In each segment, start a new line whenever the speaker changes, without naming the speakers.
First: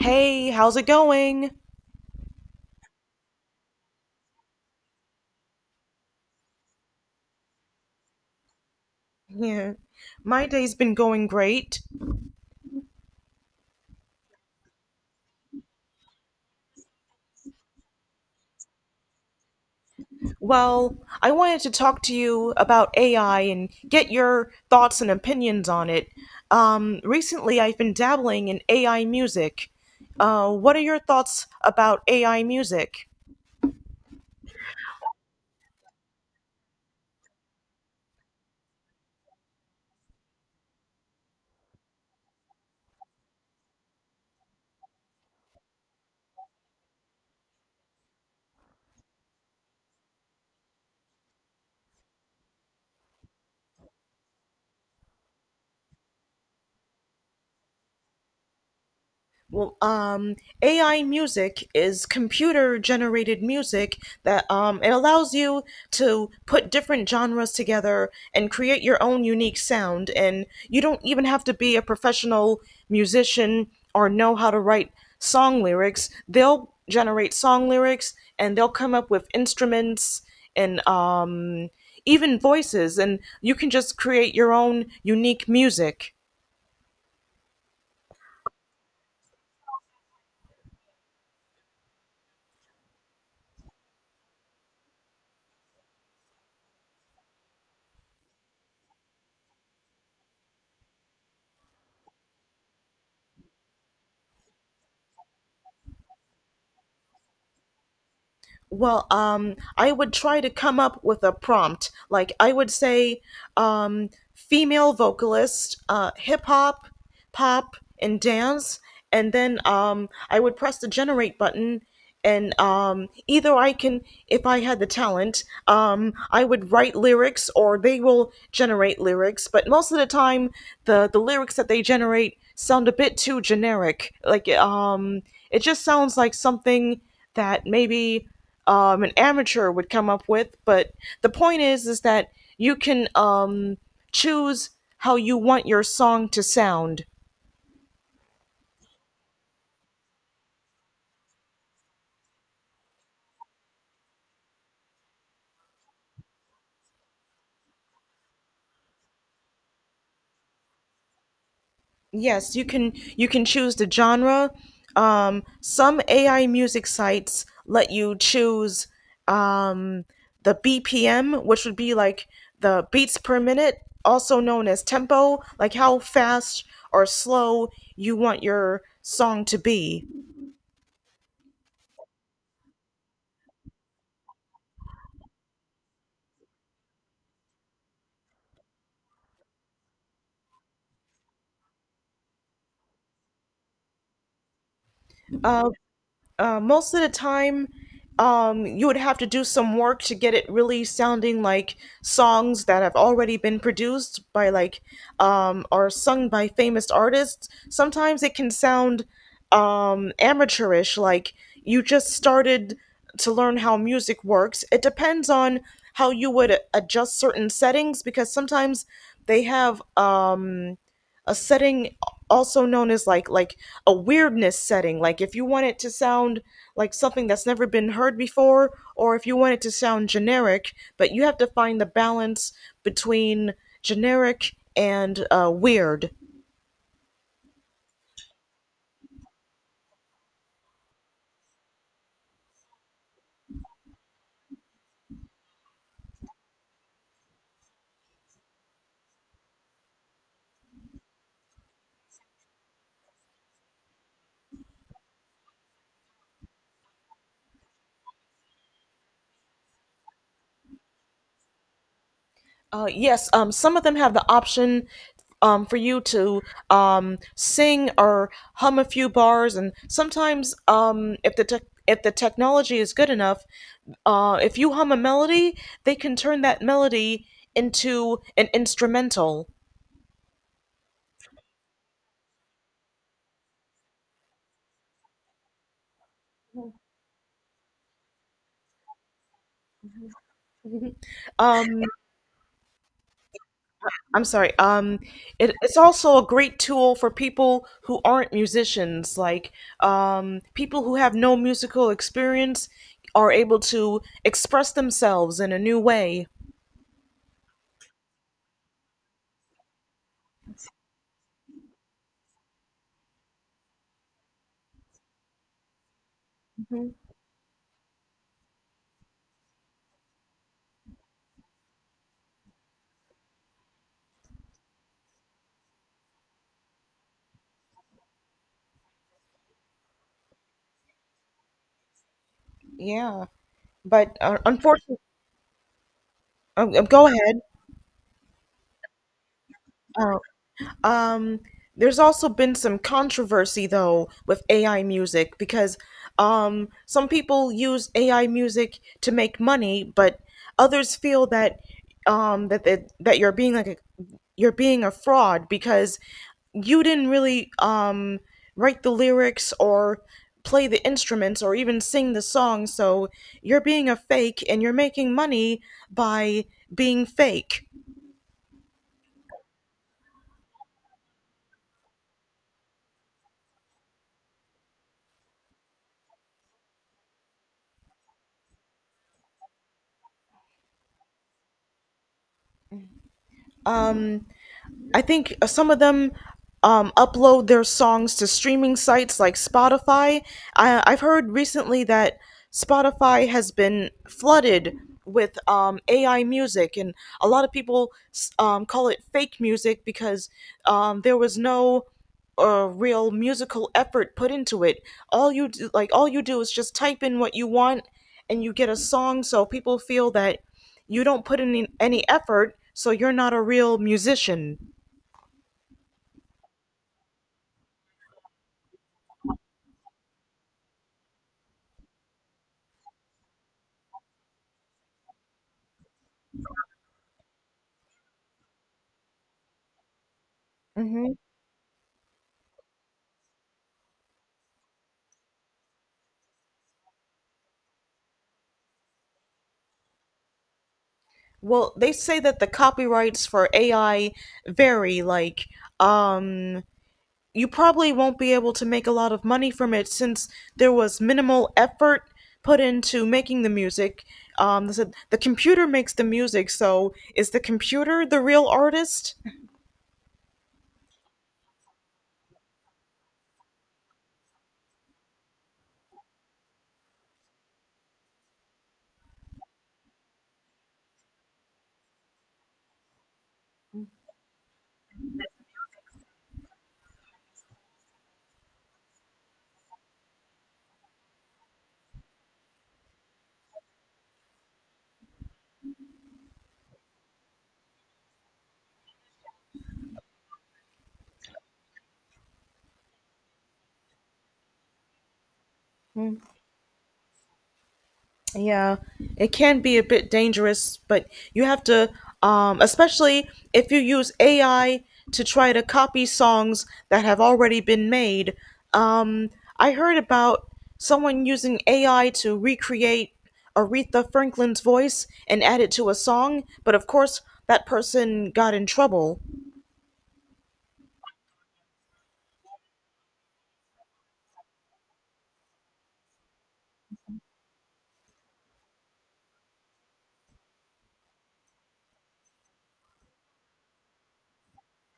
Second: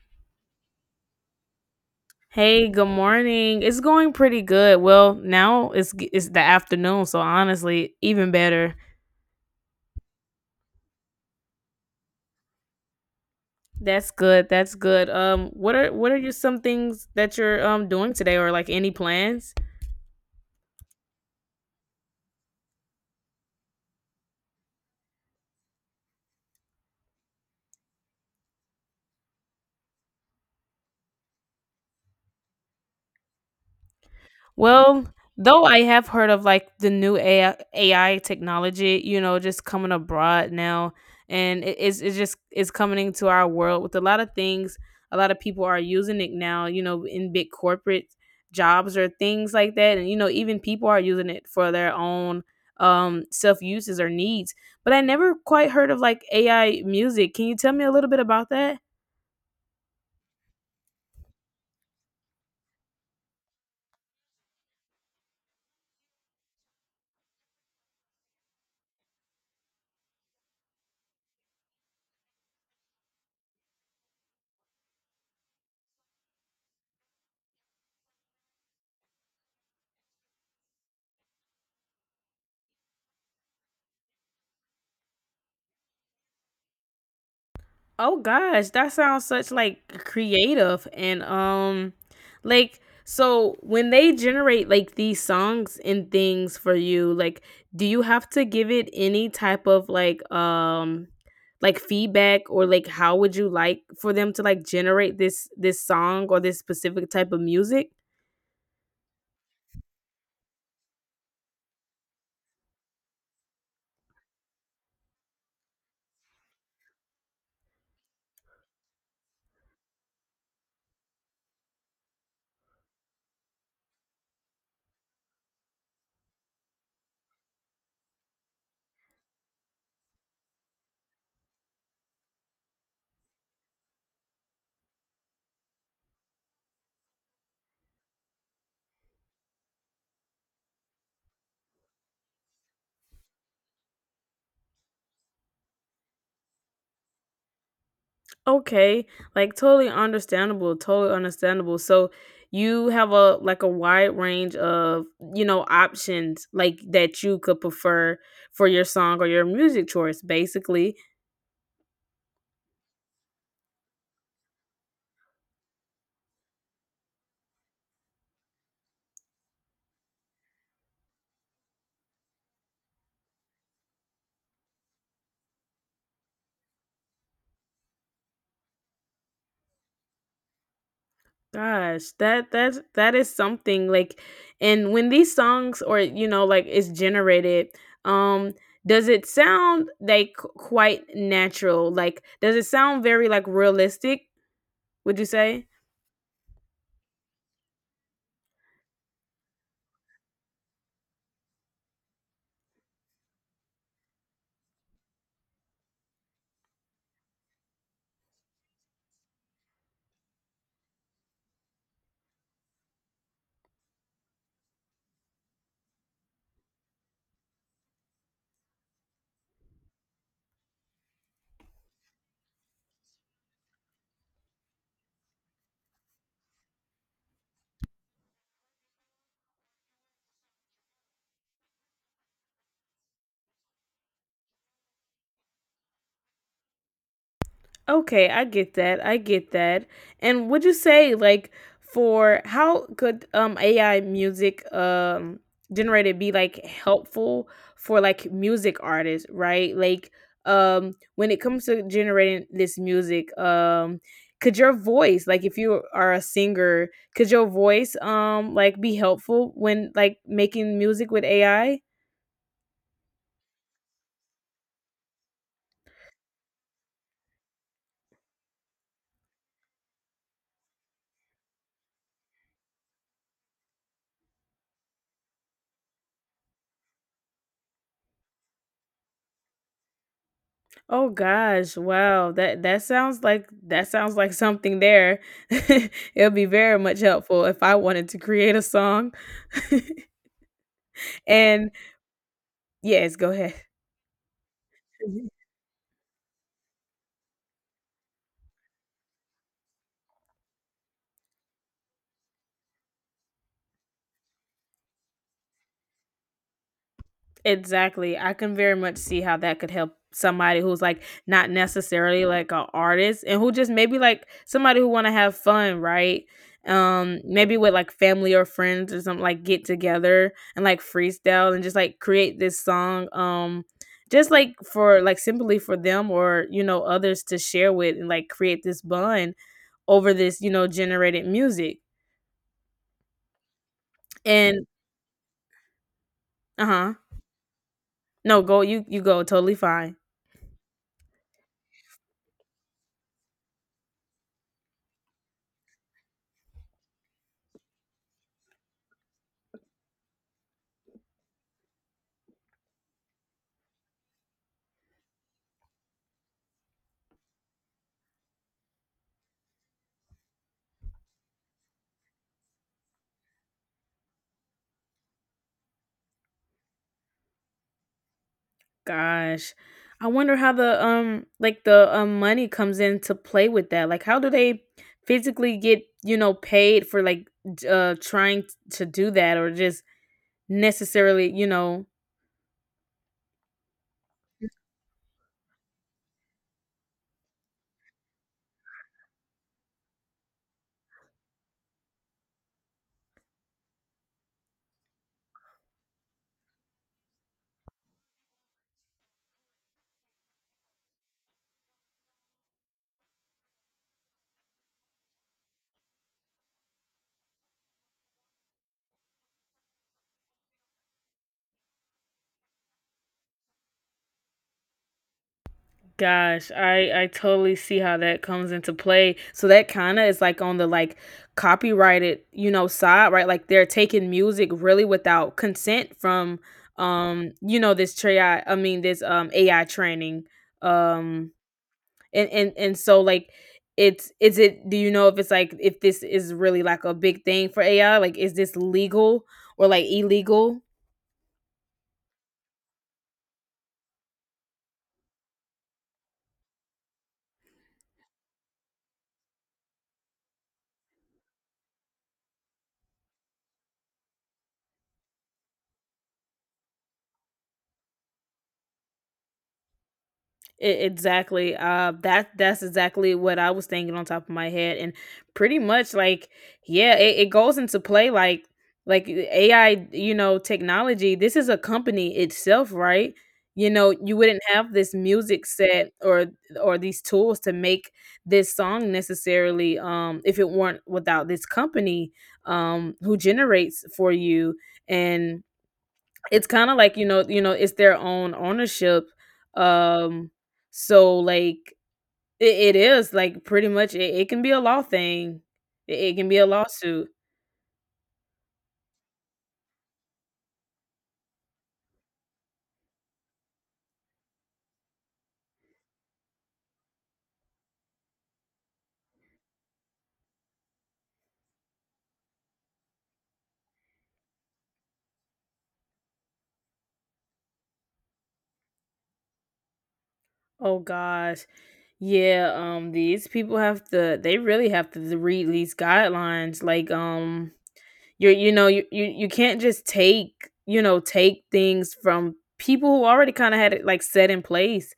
Hey, how's it going?
Hey, good morning. It's going pretty good. Well, now it's the afternoon, so honestly, even better.
Yeah, my day's been going great.
That's good. That's good. What are your some things that you're doing today, or like any plans?
Well, I wanted to talk to you about AI and get your thoughts and opinions on it. Recently, I've been dabbling in AI music. What are your thoughts about AI music?
Well, though I have heard of like the new AI technology, you know, just coming abroad now, and it, it's just it's coming into our world with a lot of things. A lot of people are using it now, you know, in big corporate jobs or things like that, and you know, even people are using it for their own self uses or needs. But I never quite heard of like AI music. Can you tell me a little bit about that?
well, um, AI music is computer generated music that it allows you to put different genres together and create your own unique sound. And you don't even have to be a professional musician or know how to write song lyrics. They'll generate song lyrics and they'll come up with instruments and even voices, and you can just create your own unique music.
Oh gosh, that sounds such like creative and like so when they generate like these songs and things for you, like do you have to give it any type of like feedback or like how would you like for them to like generate this song or this specific type of music?
Well, I would try to come up with a prompt. Like I would say, female vocalist, hip hop, pop, and dance, and then I would press the generate button, and either I can, if I had the talent, I would write lyrics, or they will generate lyrics. But most of the time, the lyrics that they generate sound a bit too generic. Like it just sounds like something that maybe an amateur would come up with. But the point is that you can choose how you want your song to sound.
Okay, like totally understandable, totally understandable. So you have a like a wide range of, you know, options like that you could prefer for your song or your music choice basically.
Yes, you can. You can choose the genre. Some AI music sites let you choose um, the BPM, which would be like the beats per minute, also known as tempo, like how fast or slow you want your song to be.
Gosh, that is something like and when these songs or you know like is generated, um does it sound like quite natural? Like does it sound very like realistic, would you say?
Uh, most of the time, you would have to do some work to get it really sounding like songs that have already been produced by like or sung by famous artists. Sometimes it can sound amateurish, like you just started to learn how music works. It depends on how you would adjust certain settings, because sometimes they have a setting also known as like a weirdness setting, like if you want it to sound like something that's never been heard before, or if you want it to sound generic, but you have to find the balance between generic and weird.
Okay, I get that. I get that. And would you say like for how could AI music generated be like helpful for like music artists, right? Like when it comes to generating this music, could your voice, like if you are a singer, could your voice like be helpful when like making music with AI?
Yes, some of them have the option for you to sing or hum a few bars, and sometimes if the tech if the technology is good enough, if you hum a melody, they can turn that melody into an instrumental.
Oh gosh, wow. That sounds like that sounds like something there. It'll be very much helpful if I wanted to create a song. And
Um,
yes, go ahead.
I'm sorry. Um, it, it's also a great tool for people who aren't musicians. Like people who have no musical experience are able to express themselves in a new way.
Exactly. I can very much see how that could help somebody who's like not necessarily like an artist and who just maybe like somebody who want to have fun, right? Maybe with like family or friends or something like get together and like freestyle and just like create this song just like for like simply for them or you know others to share with and like create this bond over this, you know, generated music.
Yeah, but
And
unfortunately,
uh-huh.
go ahead.
No, go you go totally fine.
Uh, Um, there's also been some controversy though with AI music because some people use AI music to make money, but others feel that that you're being like a fraud because you didn't really write the lyrics or play the instruments or even sing the song, so you're being a fake and you're making money by being fake.
Gosh. I wonder how the, like the, money comes in to play with that. Like, how do they physically get, you know, paid for like, to do that or just necessarily, you know,
Um, I think some of them upload their songs to streaming sites like Spotify. I've heard recently that Spotify has been flooded with AI music, and a lot of people call it fake music because there was no real musical effort put into it. All you do, like all you do is just type in what you want, and you get a song. So people feel that you don't put in any effort, so you're not a real musician.
gosh, I totally see how that comes into play. So that kind of is like on the like copyrighted, you know, side, right? Like they're taking music really without consent from, you know, this AI training.
Mhm.
Um, and so like it's is it do you know if it's like if this is really like a big thing for AI? Like is this legal or like illegal?
Well, they say that the copyrights for AI vary. Like, um, you probably won't be able to make a lot of money from it since there was minimal effort put into making the music. They said the computer makes the music, so is the computer the real artist?
Exactly. That's exactly what I was thinking on top of my head, and pretty much like yeah, it goes into play like AI, you know, technology. This is a company itself, right? You know, you wouldn't have this music set or these tools to make this song necessarily if it weren't without this company who generates for you and it's kind of like you know it's their own ownership um so like it is like pretty much it, it can be a law thing it, it can be a lawsuit
Yeah, it can be a bit dangerous, but you have to, especially if you use AI to try to copy songs that have already been made. Um, I heard about someone using AI to recreate Aretha Franklin's voice and add it to a song, but of course, that person got in trouble.
oh gosh yeah these people have to they really have to read these guidelines like you you know you, you you can't just take you know take things from people who already kind of had it like set in place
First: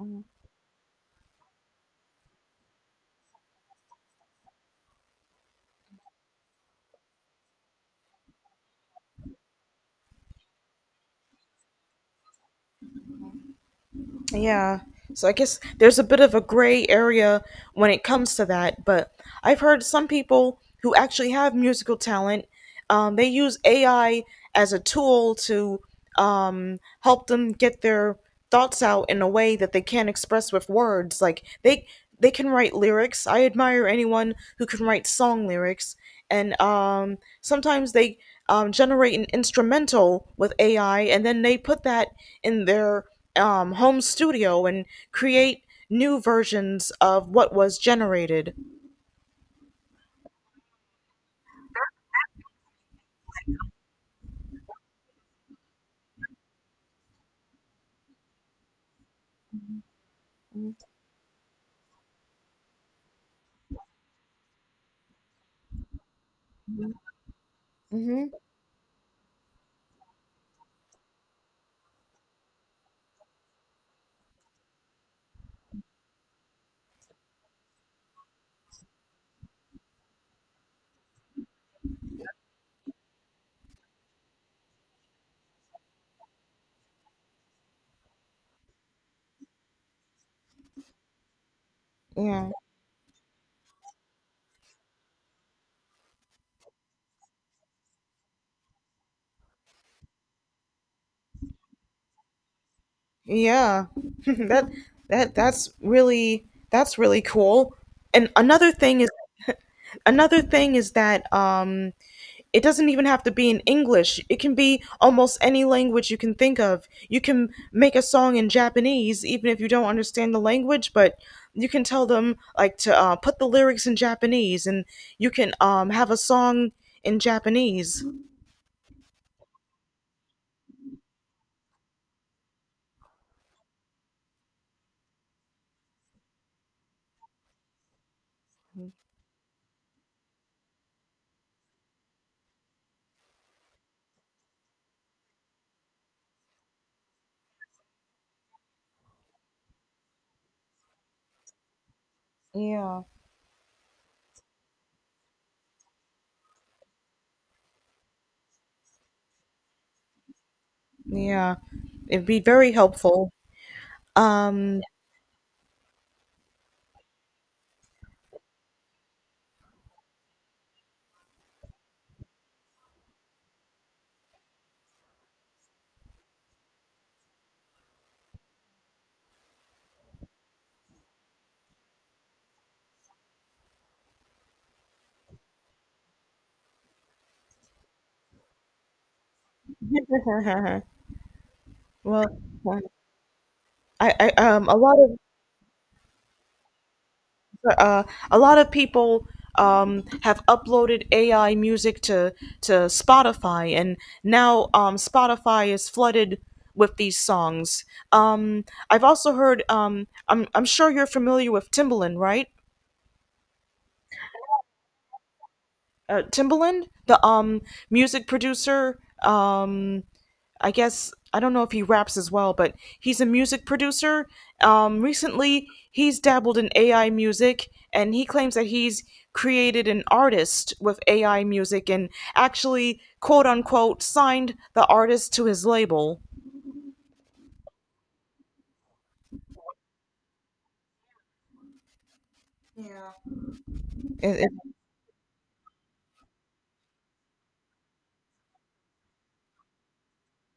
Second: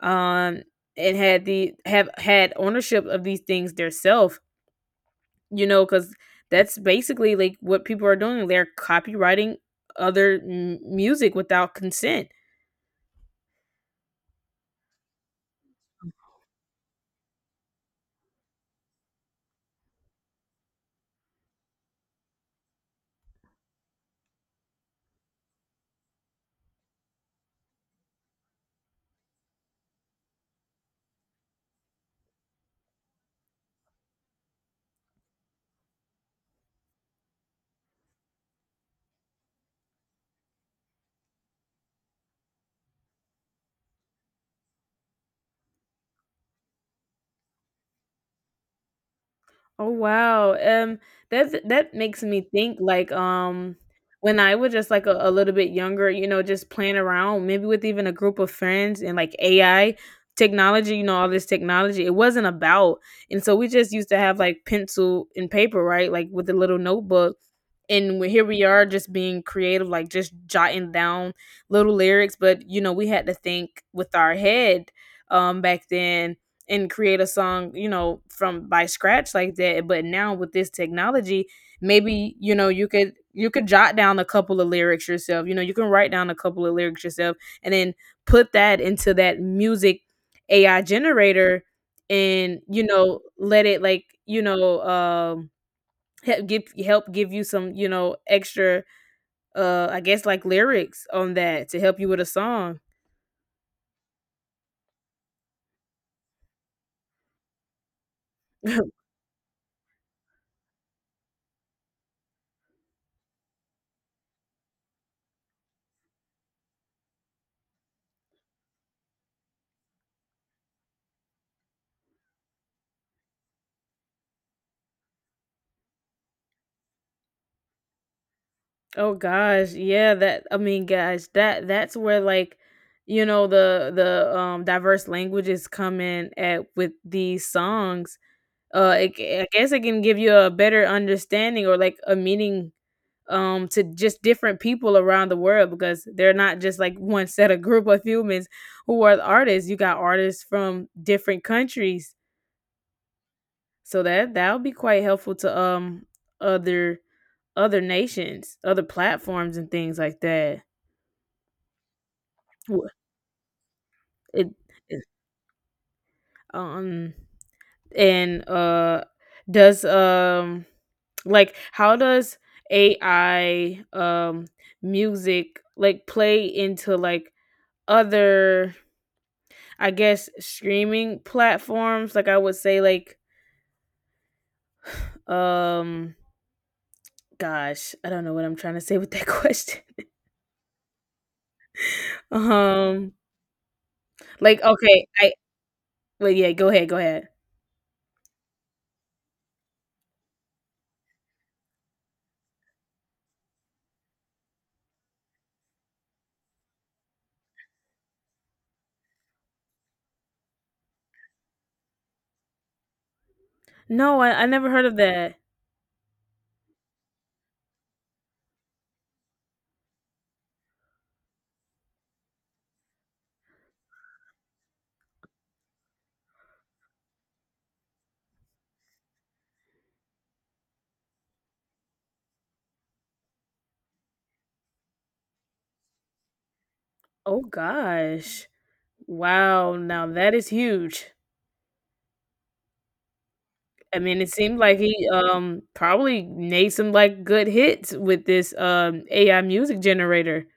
um and had the have had ownership of these things theirself you know, because that's basically like what people are doing. They're copywriting music without consent.
Yeah. So I guess there's a bit of a gray area when it comes to that, but I've heard some people who actually have musical talent. They use AI as a tool to help them get their thoughts out in a way that they can't express with words. Like they can write lyrics. I admire anyone who can write song lyrics, and sometimes they generate an instrumental with AI, and then they put that in their home studio and create new versions of what was generated.
Oh wow. That makes me think like when I was just like a little bit younger, you know, just playing around, maybe with even a group of friends and like AI technology, you know, all this technology, it wasn't about. And so we just used to have like pencil and paper, right? Like with a little notebook. And we-
Hmm,
here we are just being creative, like just jotting down little lyrics. But, you know, we had to think with our head back then and create a song, you know, from by scratch like that. But now with this technology, maybe, you know, you could jot down a couple of lyrics yourself. You know, you can write down a couple of lyrics yourself and then put that into that music AI generator
yeah,
and, you know, let it like, you know, help give you some, you know, extra I guess like lyrics on that to help you with a song.
yeah, that that that's really that's really cool. And another thing is that it doesn't even have to be in English. It can be almost any language you can think of. You can make a song in Japanese, even if you don't understand the language, but you can tell them like to put the lyrics in Japanese, and you can have a song in Japanese.
Oh gosh, yeah, that I mean guys, that that's where like you know the diverse languages come in at with these songs. It, I guess it can give you a better understanding or like a meaning to just different people around the world because they're not just like one set of group of humans who are the artists. You got artists from different countries.
Yeah,
So that would be quite helpful to other other nations, other platforms and things like that
yeah, it'd be very helpful.
It
Um,
it um and does like how does AI music like play into like other I guess streaming platforms like I would say like um gosh, I don't know what I'm trying to say with that question.
well,
Um
I
like okay, I wait yeah, go ahead, go ahead.
uh, a lot of people have uploaded AI music to Spotify, and now Spotify is flooded with these songs. Um, I've also heard. I'm sure you're familiar with Timbaland, right?
No, I never heard of that.
Timbaland, the music producer. Um, I guess I don't know if he raps as well, but he's a music producer. Recently, he's dabbled in AI music, and he claims that he's created an artist with AI music and actually, quote unquote, signed the artist to his label.
Oh gosh. Wow, now that is huge. I mean, it
I-
seemed like he probably made some like good hits with this AI music generator.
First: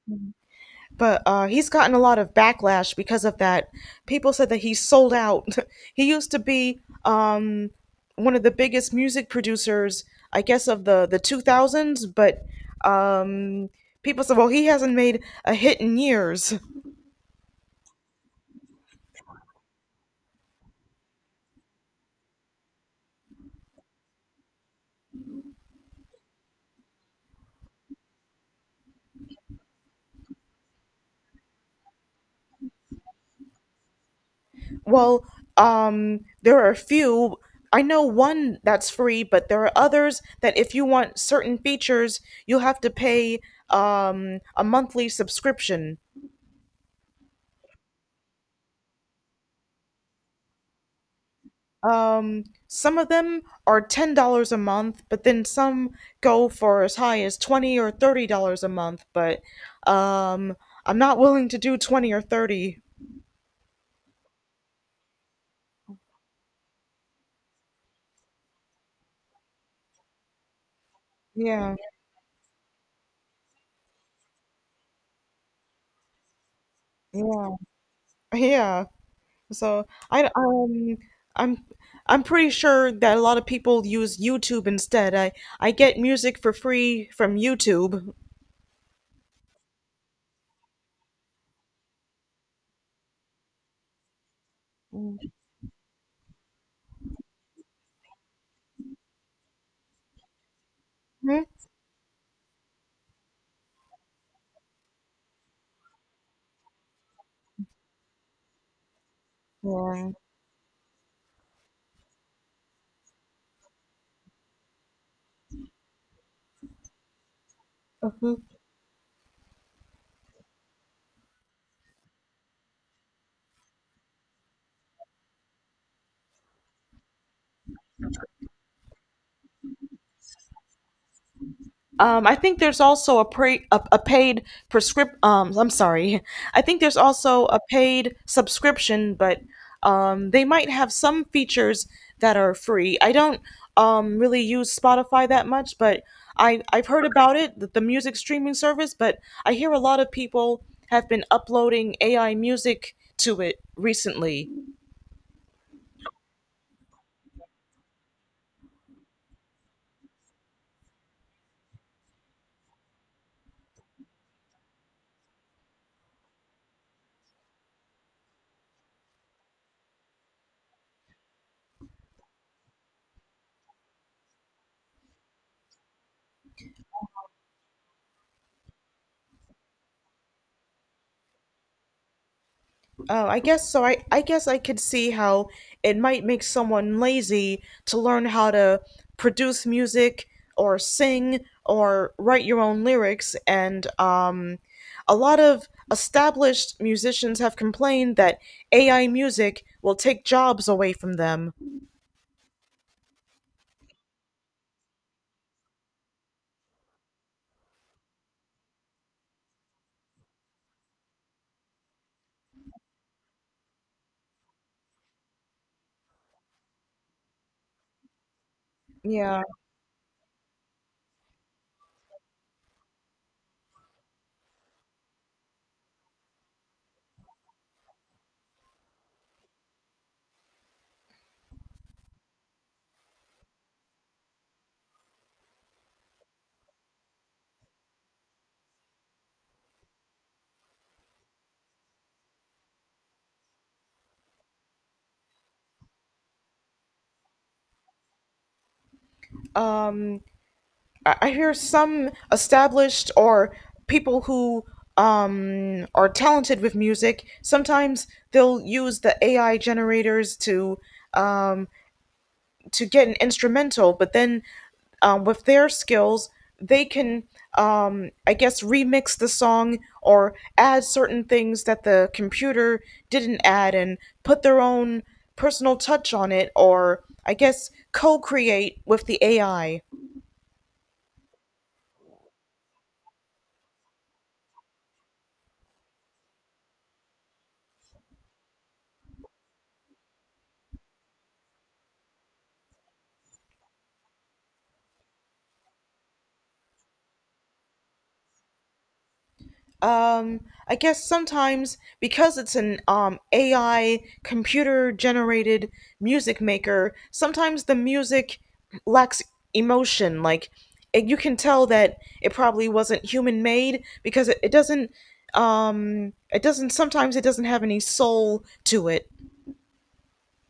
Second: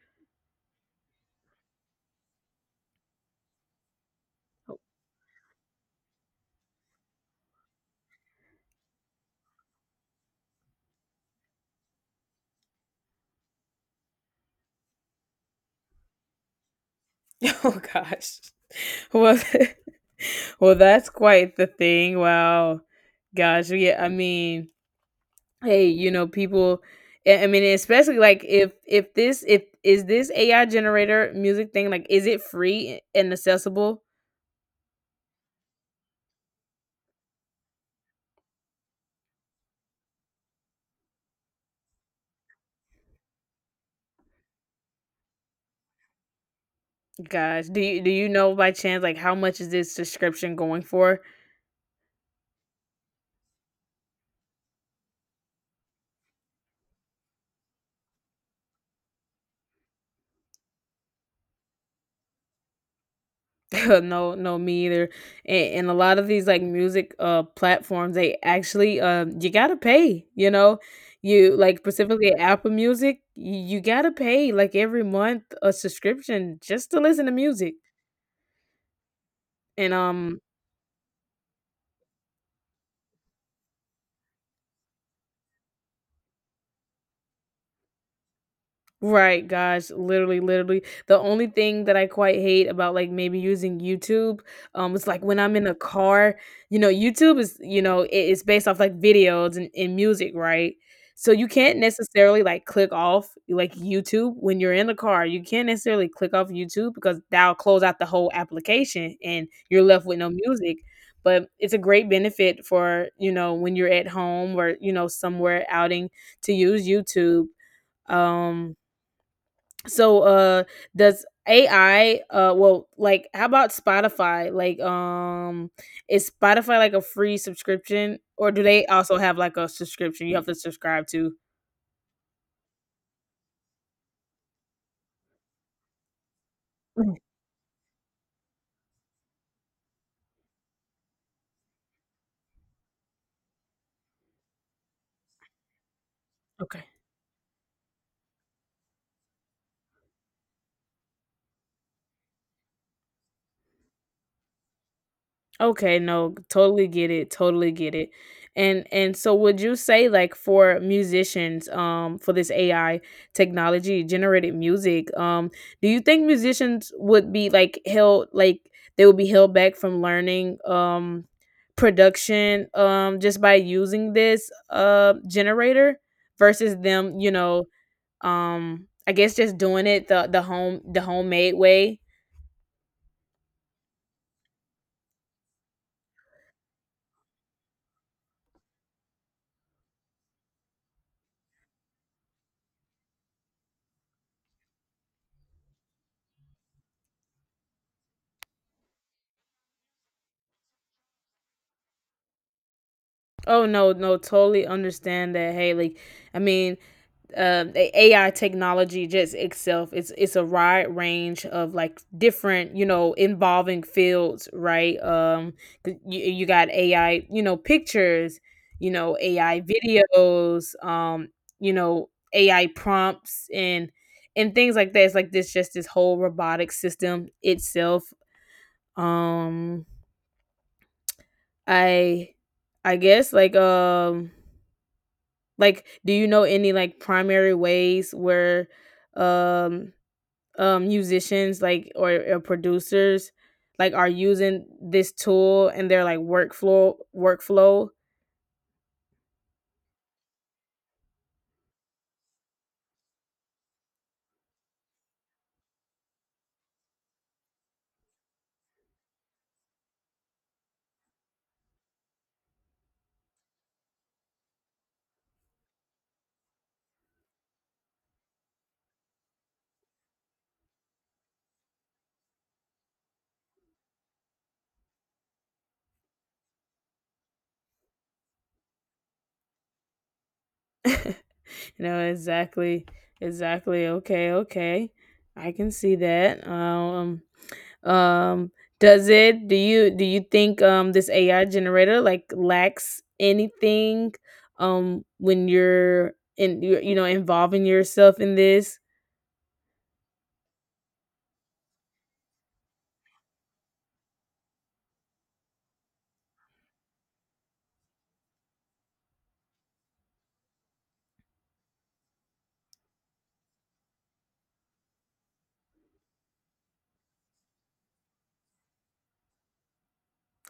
but he's gotten a lot of backlash because of that. People said that he sold out. He used to be um, one of the biggest music producers, I guess, of the 2000s. But um, people said, well, he hasn't made a hit in years.
Oh gosh. Well, well, that's quite the thing. Wow, gosh, yeah. I mean, hey, you know, people. I mean, especially like if this if is this AI generator music thing like is it free and accessible?
Well, there are a few. I know one that's free, but there are others that if you want certain features, you'll have to pay a monthly subscription.
Gosh, do you know by chance like how much is this subscription going for?
Some of them are $10 a month, but then some go for as high as $20 or $30 a month. But um, I'm not willing to do 20 or 30.
No, no, me either. And a lot of these like music platforms, they actually you gotta pay. You know, you
Yeah,
like specifically Apple Music, you gotta pay like every month a subscription just to listen to
yeah,
music.
yeah. So
And
I'm I'm pretty sure that a lot of people use YouTube instead. I get music for free from YouTube.
right, guys. Literally, literally. The only thing that I quite hate about like maybe using YouTube, it's like when I'm in a car, you know, YouTube is, you know, it, it's based off like videos and music, right? So
Mhm.
you can't necessarily like click off like YouTube when you're in the car. You can't necessarily click off YouTube because that'll close out the whole application and you're left
Yeah.
with no music. But it's a great benefit for, you know, when you're at home or, you know, somewhere outing to use YouTube. Um so does AI well like how about Spotify? Like is Spotify like a free subscription or do they also have like a subscription you have to subscribe to?
I think there's also a paid prescrip I'm sorry. I think there's
Mm,
also a paid subscription, but they might have some features that are free. I don't really use Spotify that much, but
okay.
I've heard about it, the music streaming service, but I hear a lot of people have been uploading AI music to it recently.
Okay, no, totally get it, totally get it. And so would you say like for musicians for this AI technology generated music do you think musicians would be like held like they would be held back from learning production just by using this generator versus them, you know, I guess just doing it the homemade way?
Oh, I guess so. I guess I could see how it might make someone lazy to learn how to produce music or sing or write your own lyrics. And a lot of established musicians have complained that AI music will take jobs away from them.
Oh no, no, totally understand that. Hey, like, I mean, the AI technology just itself, it's a wide range of like different, you know, involving fields, right? 'Cause you, you got AI, you know, pictures, you know,
Yeah.
AI videos, you know, AI prompts and things like that. It's like this, just this whole robotic system itself. Um, I, I guess like like, do you know any like primary ways where um musicians like or producers like are using this tool in their like workflow?
I hear some established or people who are talented with music. Sometimes they'll use the AI generators um, to get an instrumental, but then with their skills, they can, I guess, remix the song or add certain things that the computer didn't add and put their own personal touch on it, or I guess co create with the AI.
No, exactly. Exactly. Okay, okay. I can see that. Um does it do you think this AI generator like lacks anything when you're in you you know involving yourself in this
Um, I guess sometimes because it's an AI computer generated music maker, sometimes the music lacks emotion. Like it, you can tell that it probably wasn't human made because it doesn't. It doesn't. Sometimes it doesn't have any soul to it.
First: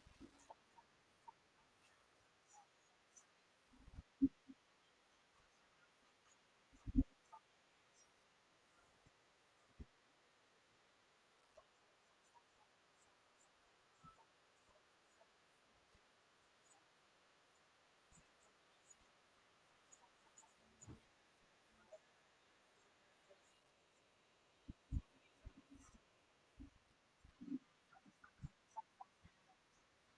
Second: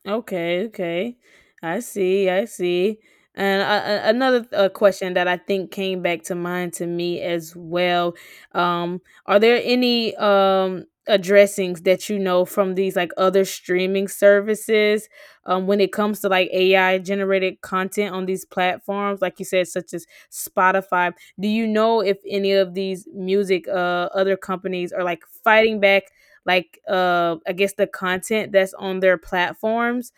okay, okay. I see, I see. And another question that I think came back to mind to me as well. Are there any addressings that you know from these like other streaming services when it comes to like AI generated content on these platforms like you said such as Spotify? Do you know if any of these music other companies are like fighting back, like I guess the content that's on their platforms?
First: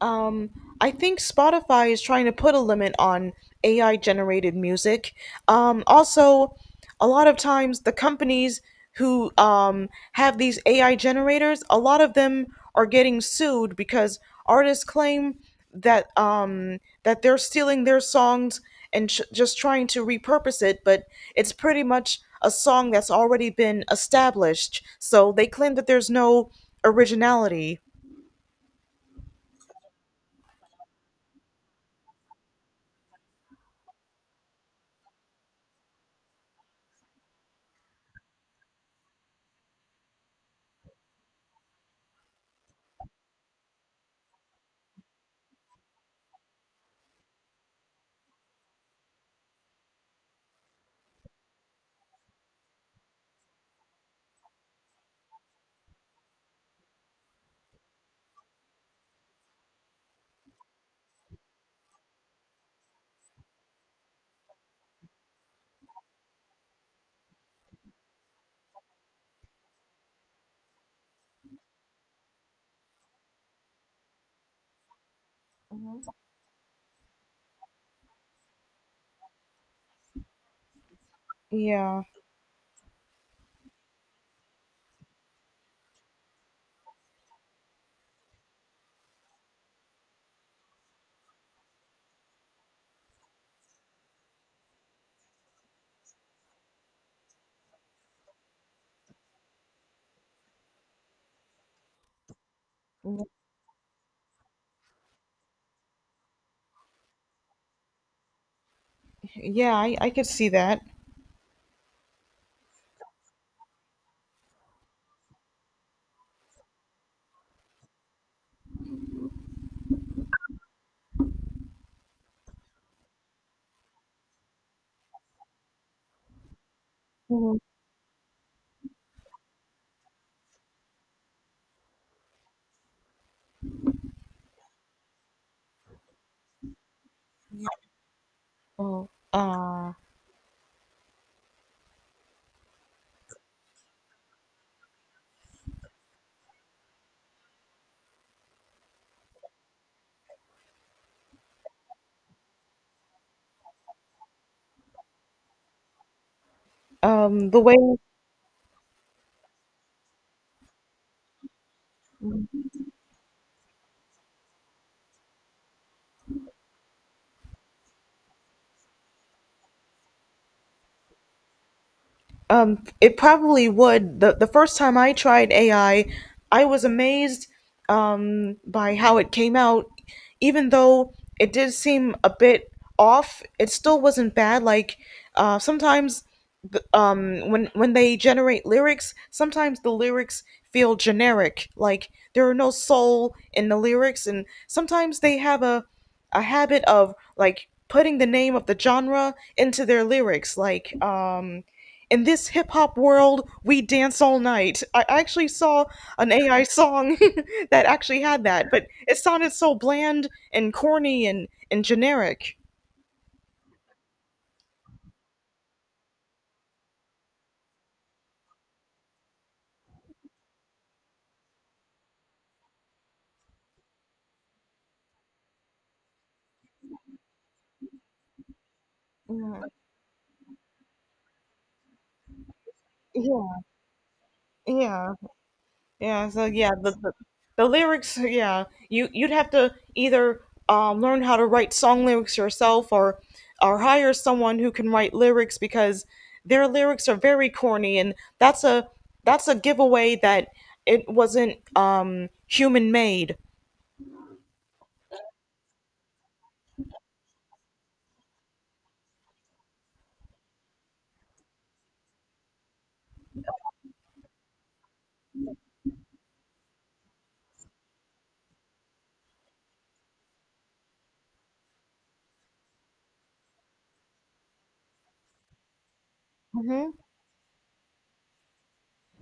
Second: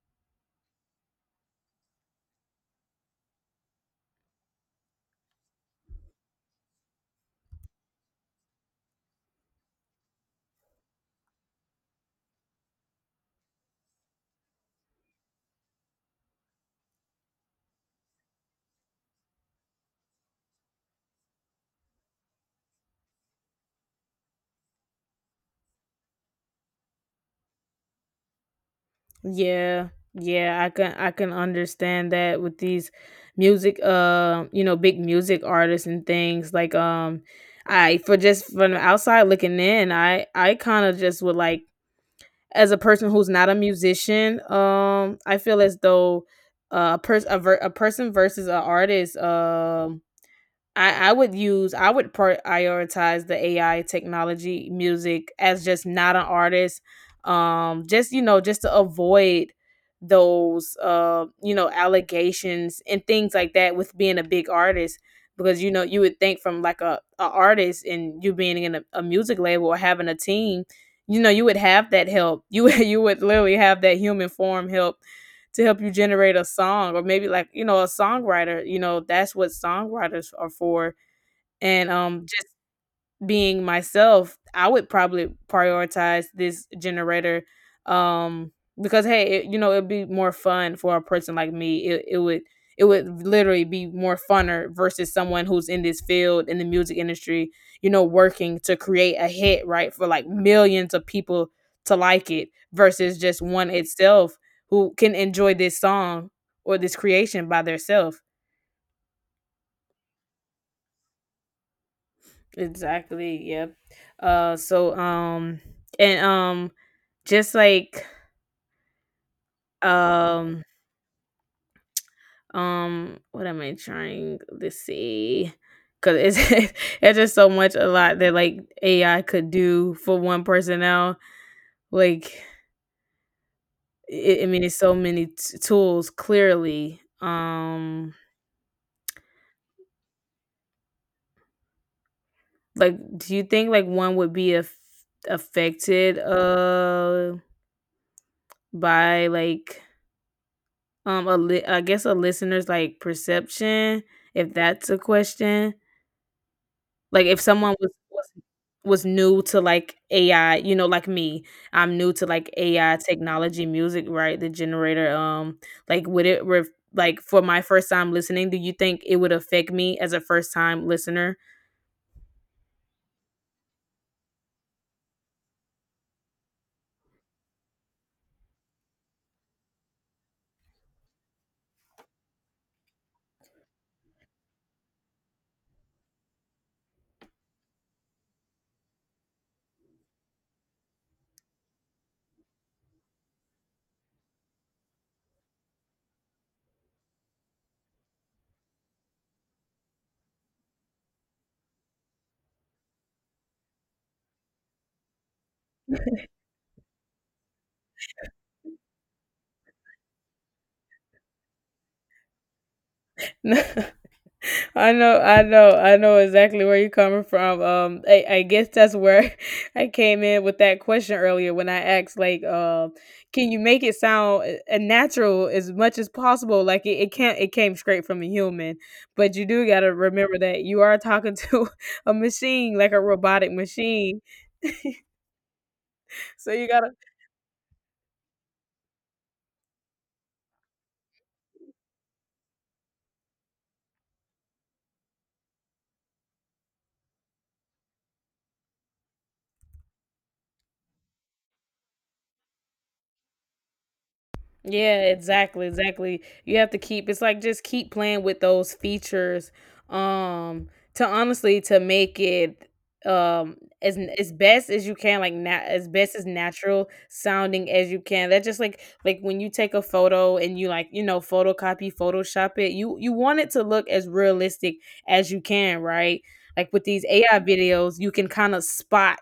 um I think Spotify is trying to put a limit on AI generated music. Also, a lot of times, the companies who have these AI generators, a lot of them are getting sued because artists claim that they're stealing their songs and just trying to repurpose it, but it's pretty much a song that's already been established, so they claim that there's no originality.
Yeah. Yeah, I can understand that with these music you know big music artists and things like I for just from the outside looking in, I kind of just would like as a person who's not a musician, I feel as though a person a person versus an artist. I would prioritize the AI technology music as just not an artist. Just you know, just to avoid those you know allegations and things like that with being a big artist, because you know you would think from like a artist and you being in a music label or having a team, you know you would have that help. You would literally have that human form help to help you generate a song, or maybe like you know a songwriter, you know that's what songwriters are for. And
Yeah.
just being myself, I would probably prioritize this generator, um because hey, it, you know, it'd be more fun for a person like me. It would, it would literally be more funner versus someone who's in this field in the music industry, you know, working to create a hit, right? For like millions of people to like it versus just one itself who can enjoy this song or this creation by themselves.
Yeah, I could see that.
Exactly. Yep. So and just like um what am I trying to say? Cause it's it's just so
Mhm.
much a lot that like AI could do for one person now. Like it, I mean, it's so many tools. Clearly,
Yeah. Oh,
like do you think like one would be affected by like I guess a listener's, like, perception, if that's a question. Like, if
the
someone
way
was new to, like, AI, you know, like me, I'm new to, like, AI technology music, right, the generator, like, would it ref like, for my first time listening, do you think it would affect me as a first time listener?
It probably would. The first time I tried AI, I was amazed by how it came out. Even though it did seem a bit off, it still wasn't bad. Like sometimes, when they generate lyrics, sometimes the lyrics feel generic. Like there are no soul in the lyrics, and sometimes they have a habit of like putting the name of the genre into their lyrics. Like in this hip hop world, we dance all night. I actually saw an AI song that actually had that, but it sounded so bland and corny and generic.
I know exactly where you're coming from. I guess that's where I came in with that question earlier when I asked, like, can you make it sound a natural as much as possible? Like it can't, it came straight from a human, but you
Yeah.
do gotta remember that you are talking to a machine, like a robotic
Yeah.
machine.
Yeah. Yeah, so
so you
yeah,
gotta
the lyrics, yeah, you you'd have to either learn how to write song lyrics yourself or hire someone who can write lyrics because their lyrics are very corny and that's a giveaway that it wasn't human made.
Yeah, exactly, exactly. You have to keep it's like just keep playing with those features um to honestly to make it um as best as you can, like as best as natural sounding as you can. That's just like when you take a photo and you like, you know, photocopy, photoshop it, you want it to look as realistic as you can, right? Like with
Hmm
these AI videos, you can kind of spot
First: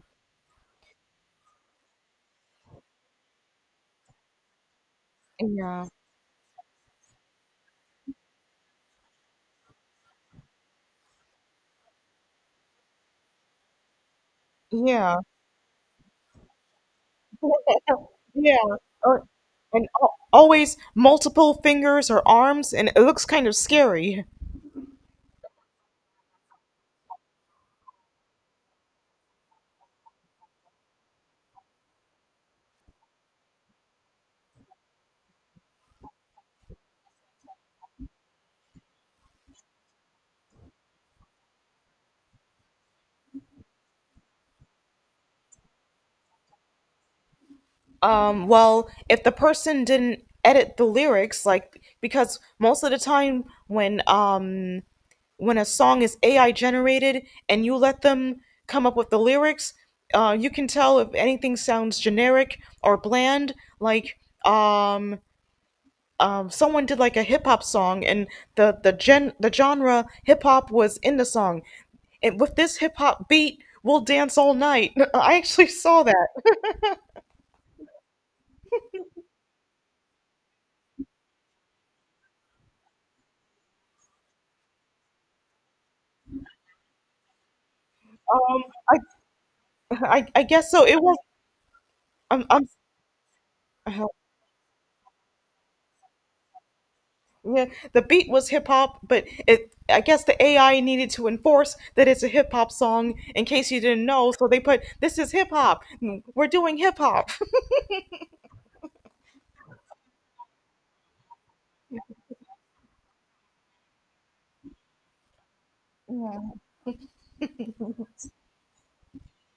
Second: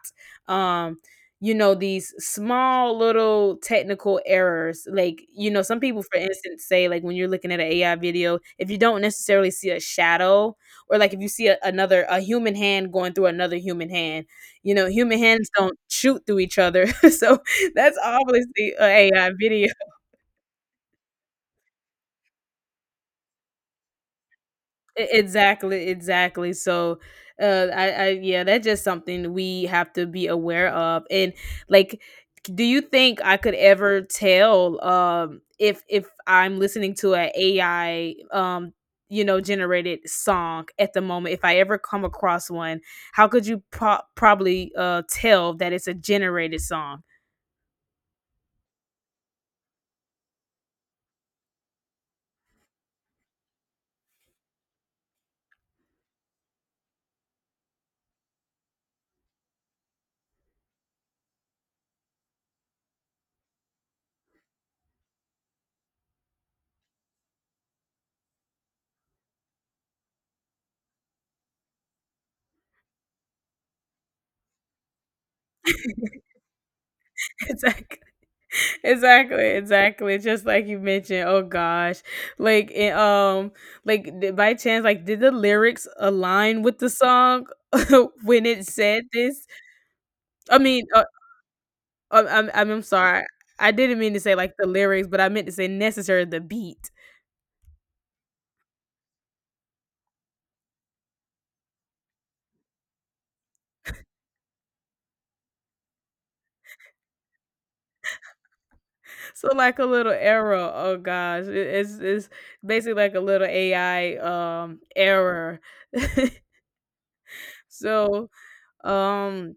um you know these small little technical errors, like you know some
Yeah.
people for instance say like when you're looking at an AI video, if you don't necessarily see a shadow, or like if you see a, another a human hand going through another human hand, you know
Yeah.
human hands don't shoot through each other. So that's
Yeah.
obviously an
Or,
AI video.
and always multiple fingers or arms, and it looks kind of scary.
Exactly, exactly. So, yeah, that's just something we have to be aware of. And like, do you think I could ever tell, if I'm listening to a AI, you know, generated song at the moment, if I ever come across one, how could you probably tell that it's a generated song?
Well, if the person didn't edit the lyrics, like because most of the time, when a song is AI generated and you let them come up with the lyrics, you can tell if anything sounds generic or bland. Like um someone did like a hip hop song, and the genre hip hop was in the song. And with this hip hop beat, we'll dance all night. I actually saw that.
Exactly. Exactly, exactly. Just like you mentioned, oh gosh, like it, like by chance, like did the lyrics align with the song when
Um,
it said this?
I
I
guess so.
mean,
It was
I'm,
I'm,
I'm sorry, I didn't
uh,
mean to say like the lyrics, but I meant to say necessary the beat.
yeah, the beat was hip hop, but it, I guess the AI needed to enforce that it's a hip hop song in case you didn't know. So they put, this is hip hop. We're doing hip hop.
So like a little error. Oh gosh, it's basically like a little AI error. so um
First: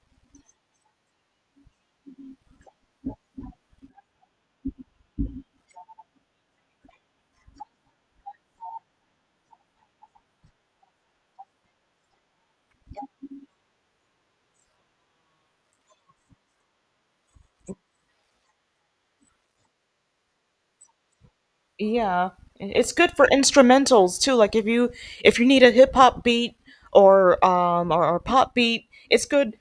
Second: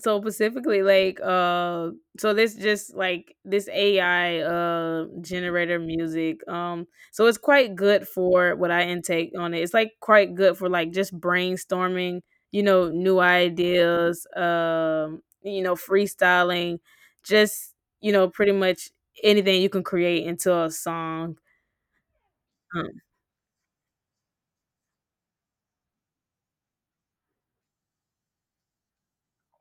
So specifically, like, so this just like this AI generator music. So it's quite good for what I intake on it. It's like quite good for like just brainstorming, you know, new ideas. You know, freestyling, just you know, pretty much anything you can create into a song.
Yeah, it's good for instrumentals too. Like if you need a hip hop beat or pop beat, it's good.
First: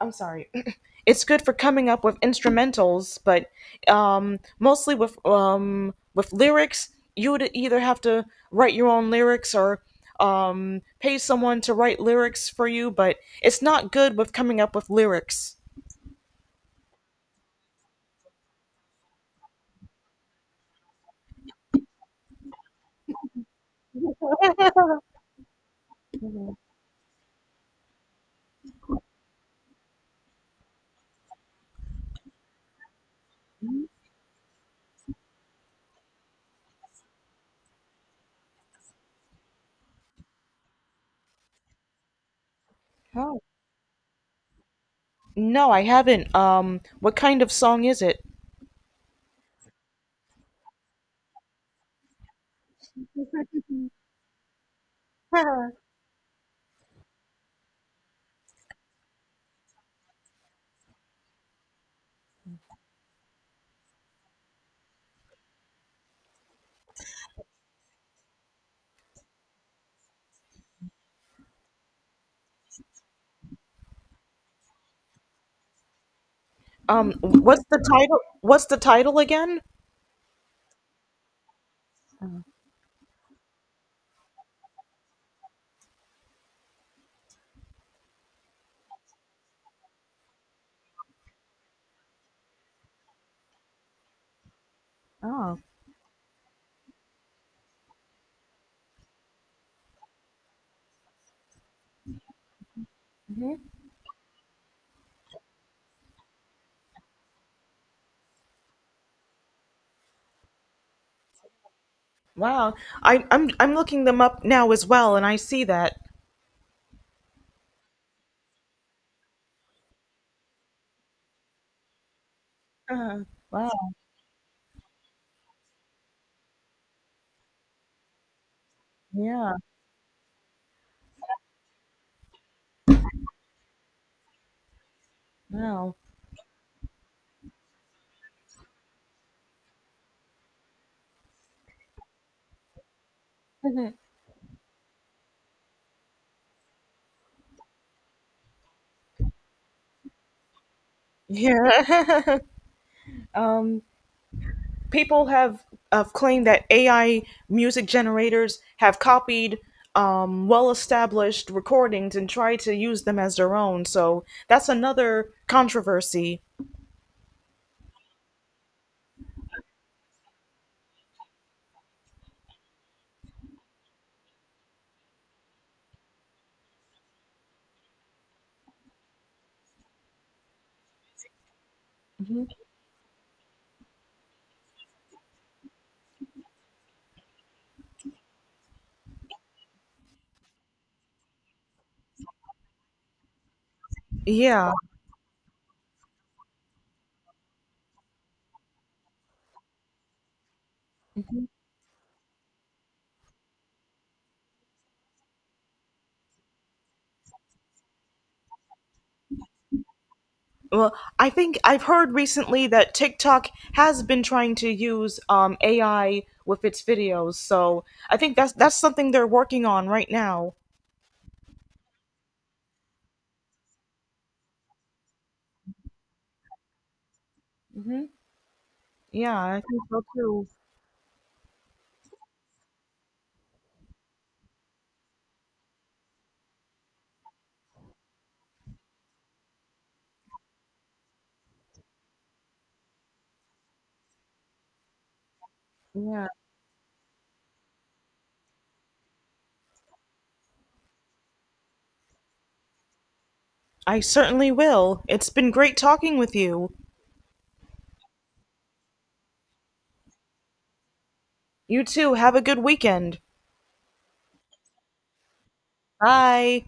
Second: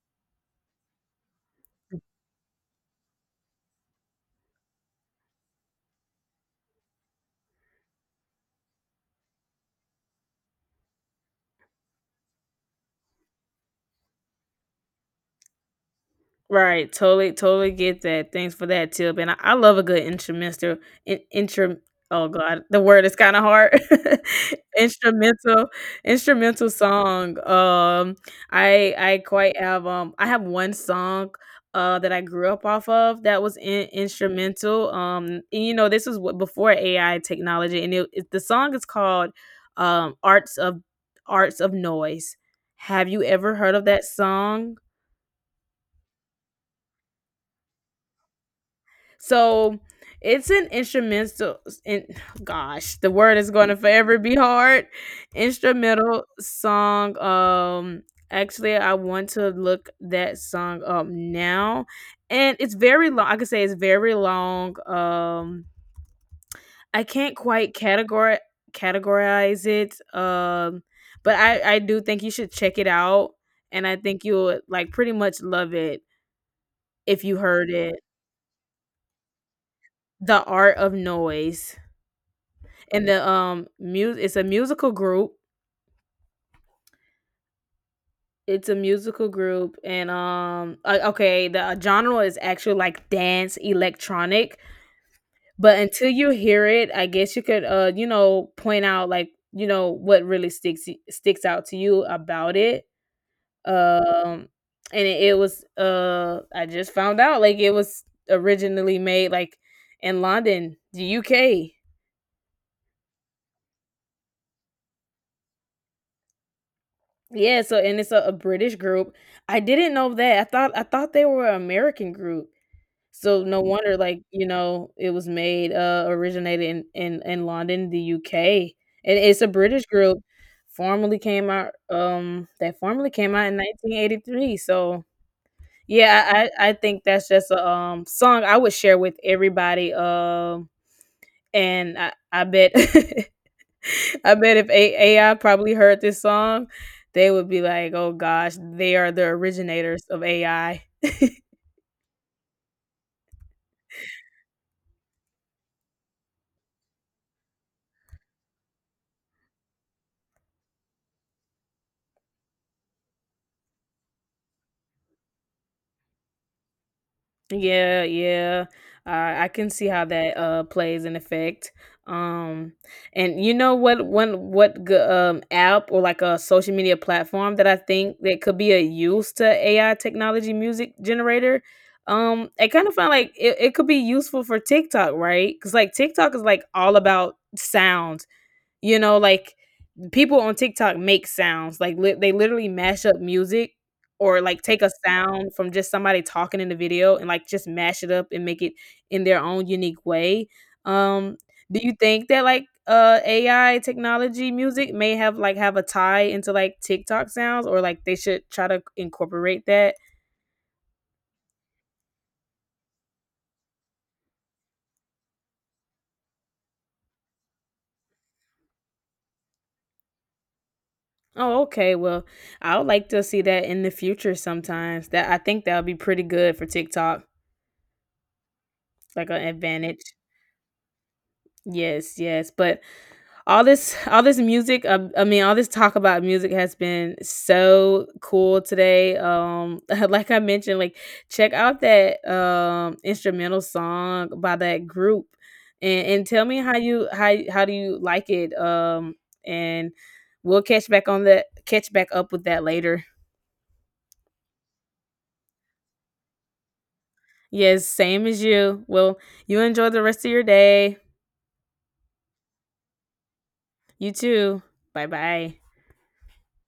I'm sorry. It's good for coming up with instrumentals, but mostly with lyrics, you would either have to write your own lyrics or pay someone to write lyrics for you, but it's not good with coming up with lyrics.
Right, totally, totally get that. Thanks for that tip, and I love a good instrumental. In, intro, oh god, the word is kind of hard. instrumental, instrumental song. I have one song that I grew up off of that was instrumental. And, you know this is what before AI technology, and it the song is called um Arts of Arts of Noise. Have you
Oh.
ever heard of that song?
No, I haven't. What kind of song is it?
So it's an instrumental. In, gosh, the word is going to forever be hard. Instrumental song. Actually, I want to look that song up now, and it's very long. I could say it's very long. I can't quite categorize it. But I do think you should check it out, and I think you would like pretty much love it if you
What's
heard
the
it.
title? What's the title again?
The Art of Noise. And the music, it's a musical group, it's a musical group and okay, the genre is actually like dance electronic,
Oh.
but until you hear it I guess you could you know point out like you know what really sticks out to you about it. um and it was I just found out like it was originally made like in London, the UK.
Wow, I'm looking them up now as well, and I see that.
Yeah, so and it's a British group. I didn't know that. I thought they were an American group.
Uh,
So no
wow.
wonder like, you know, it was made originated in in London, the UK. And it's a
Yeah.
British group, formerly came out in 1983. So
Wow.
yeah, I think that's just a song I would share with everybody, and I bet I bet if A AI probably heard this song, they would be like, "Oh gosh, they are the originators of AI."
Yeah. um, People have claimed that AI music generators have copied well-established recordings and tried to use them as their own. So that's another controversy.
Yeah, yeah. I can see how that plays an effect. Um, and you know what? One what app or like a social media platform that I think that could be a use to AI technology music generator.
Mhm.
I kind of find like it could be useful for TikTok, right? Because like TikTok is like all about sound. You know, like people on TikTok make sounds, like they literally mash up music or like
Yeah.
take a sound from just somebody talking in the video and like just mash it up and make it in their own unique way. Um, do you think that like AI technology music may have like have a tie into like TikTok sounds, or like they should try to incorporate that?
Well, I think I've heard recently that TikTok has been trying to use AI with its videos, so I think that's something they're working on right now.
Oh, okay. Well, I would like to see that in the future sometimes. That I think that would be pretty good for TikTok,
Hmm,
like
yeah,
an
I think
advantage.
so too.
Yes, yes, but all this music, I mean, all this talk about music has been so cool today. Like I mentioned, like check out that instrumental song by that group, and
Yeah,
tell me how do you like it, and we'll catch back up with that later.
I certainly will. It's been great talking with you.
Yes, same as you. Well, you enjoy the rest of your day.
You too. Have a good weekend.
You too. Bye-bye.
Bye.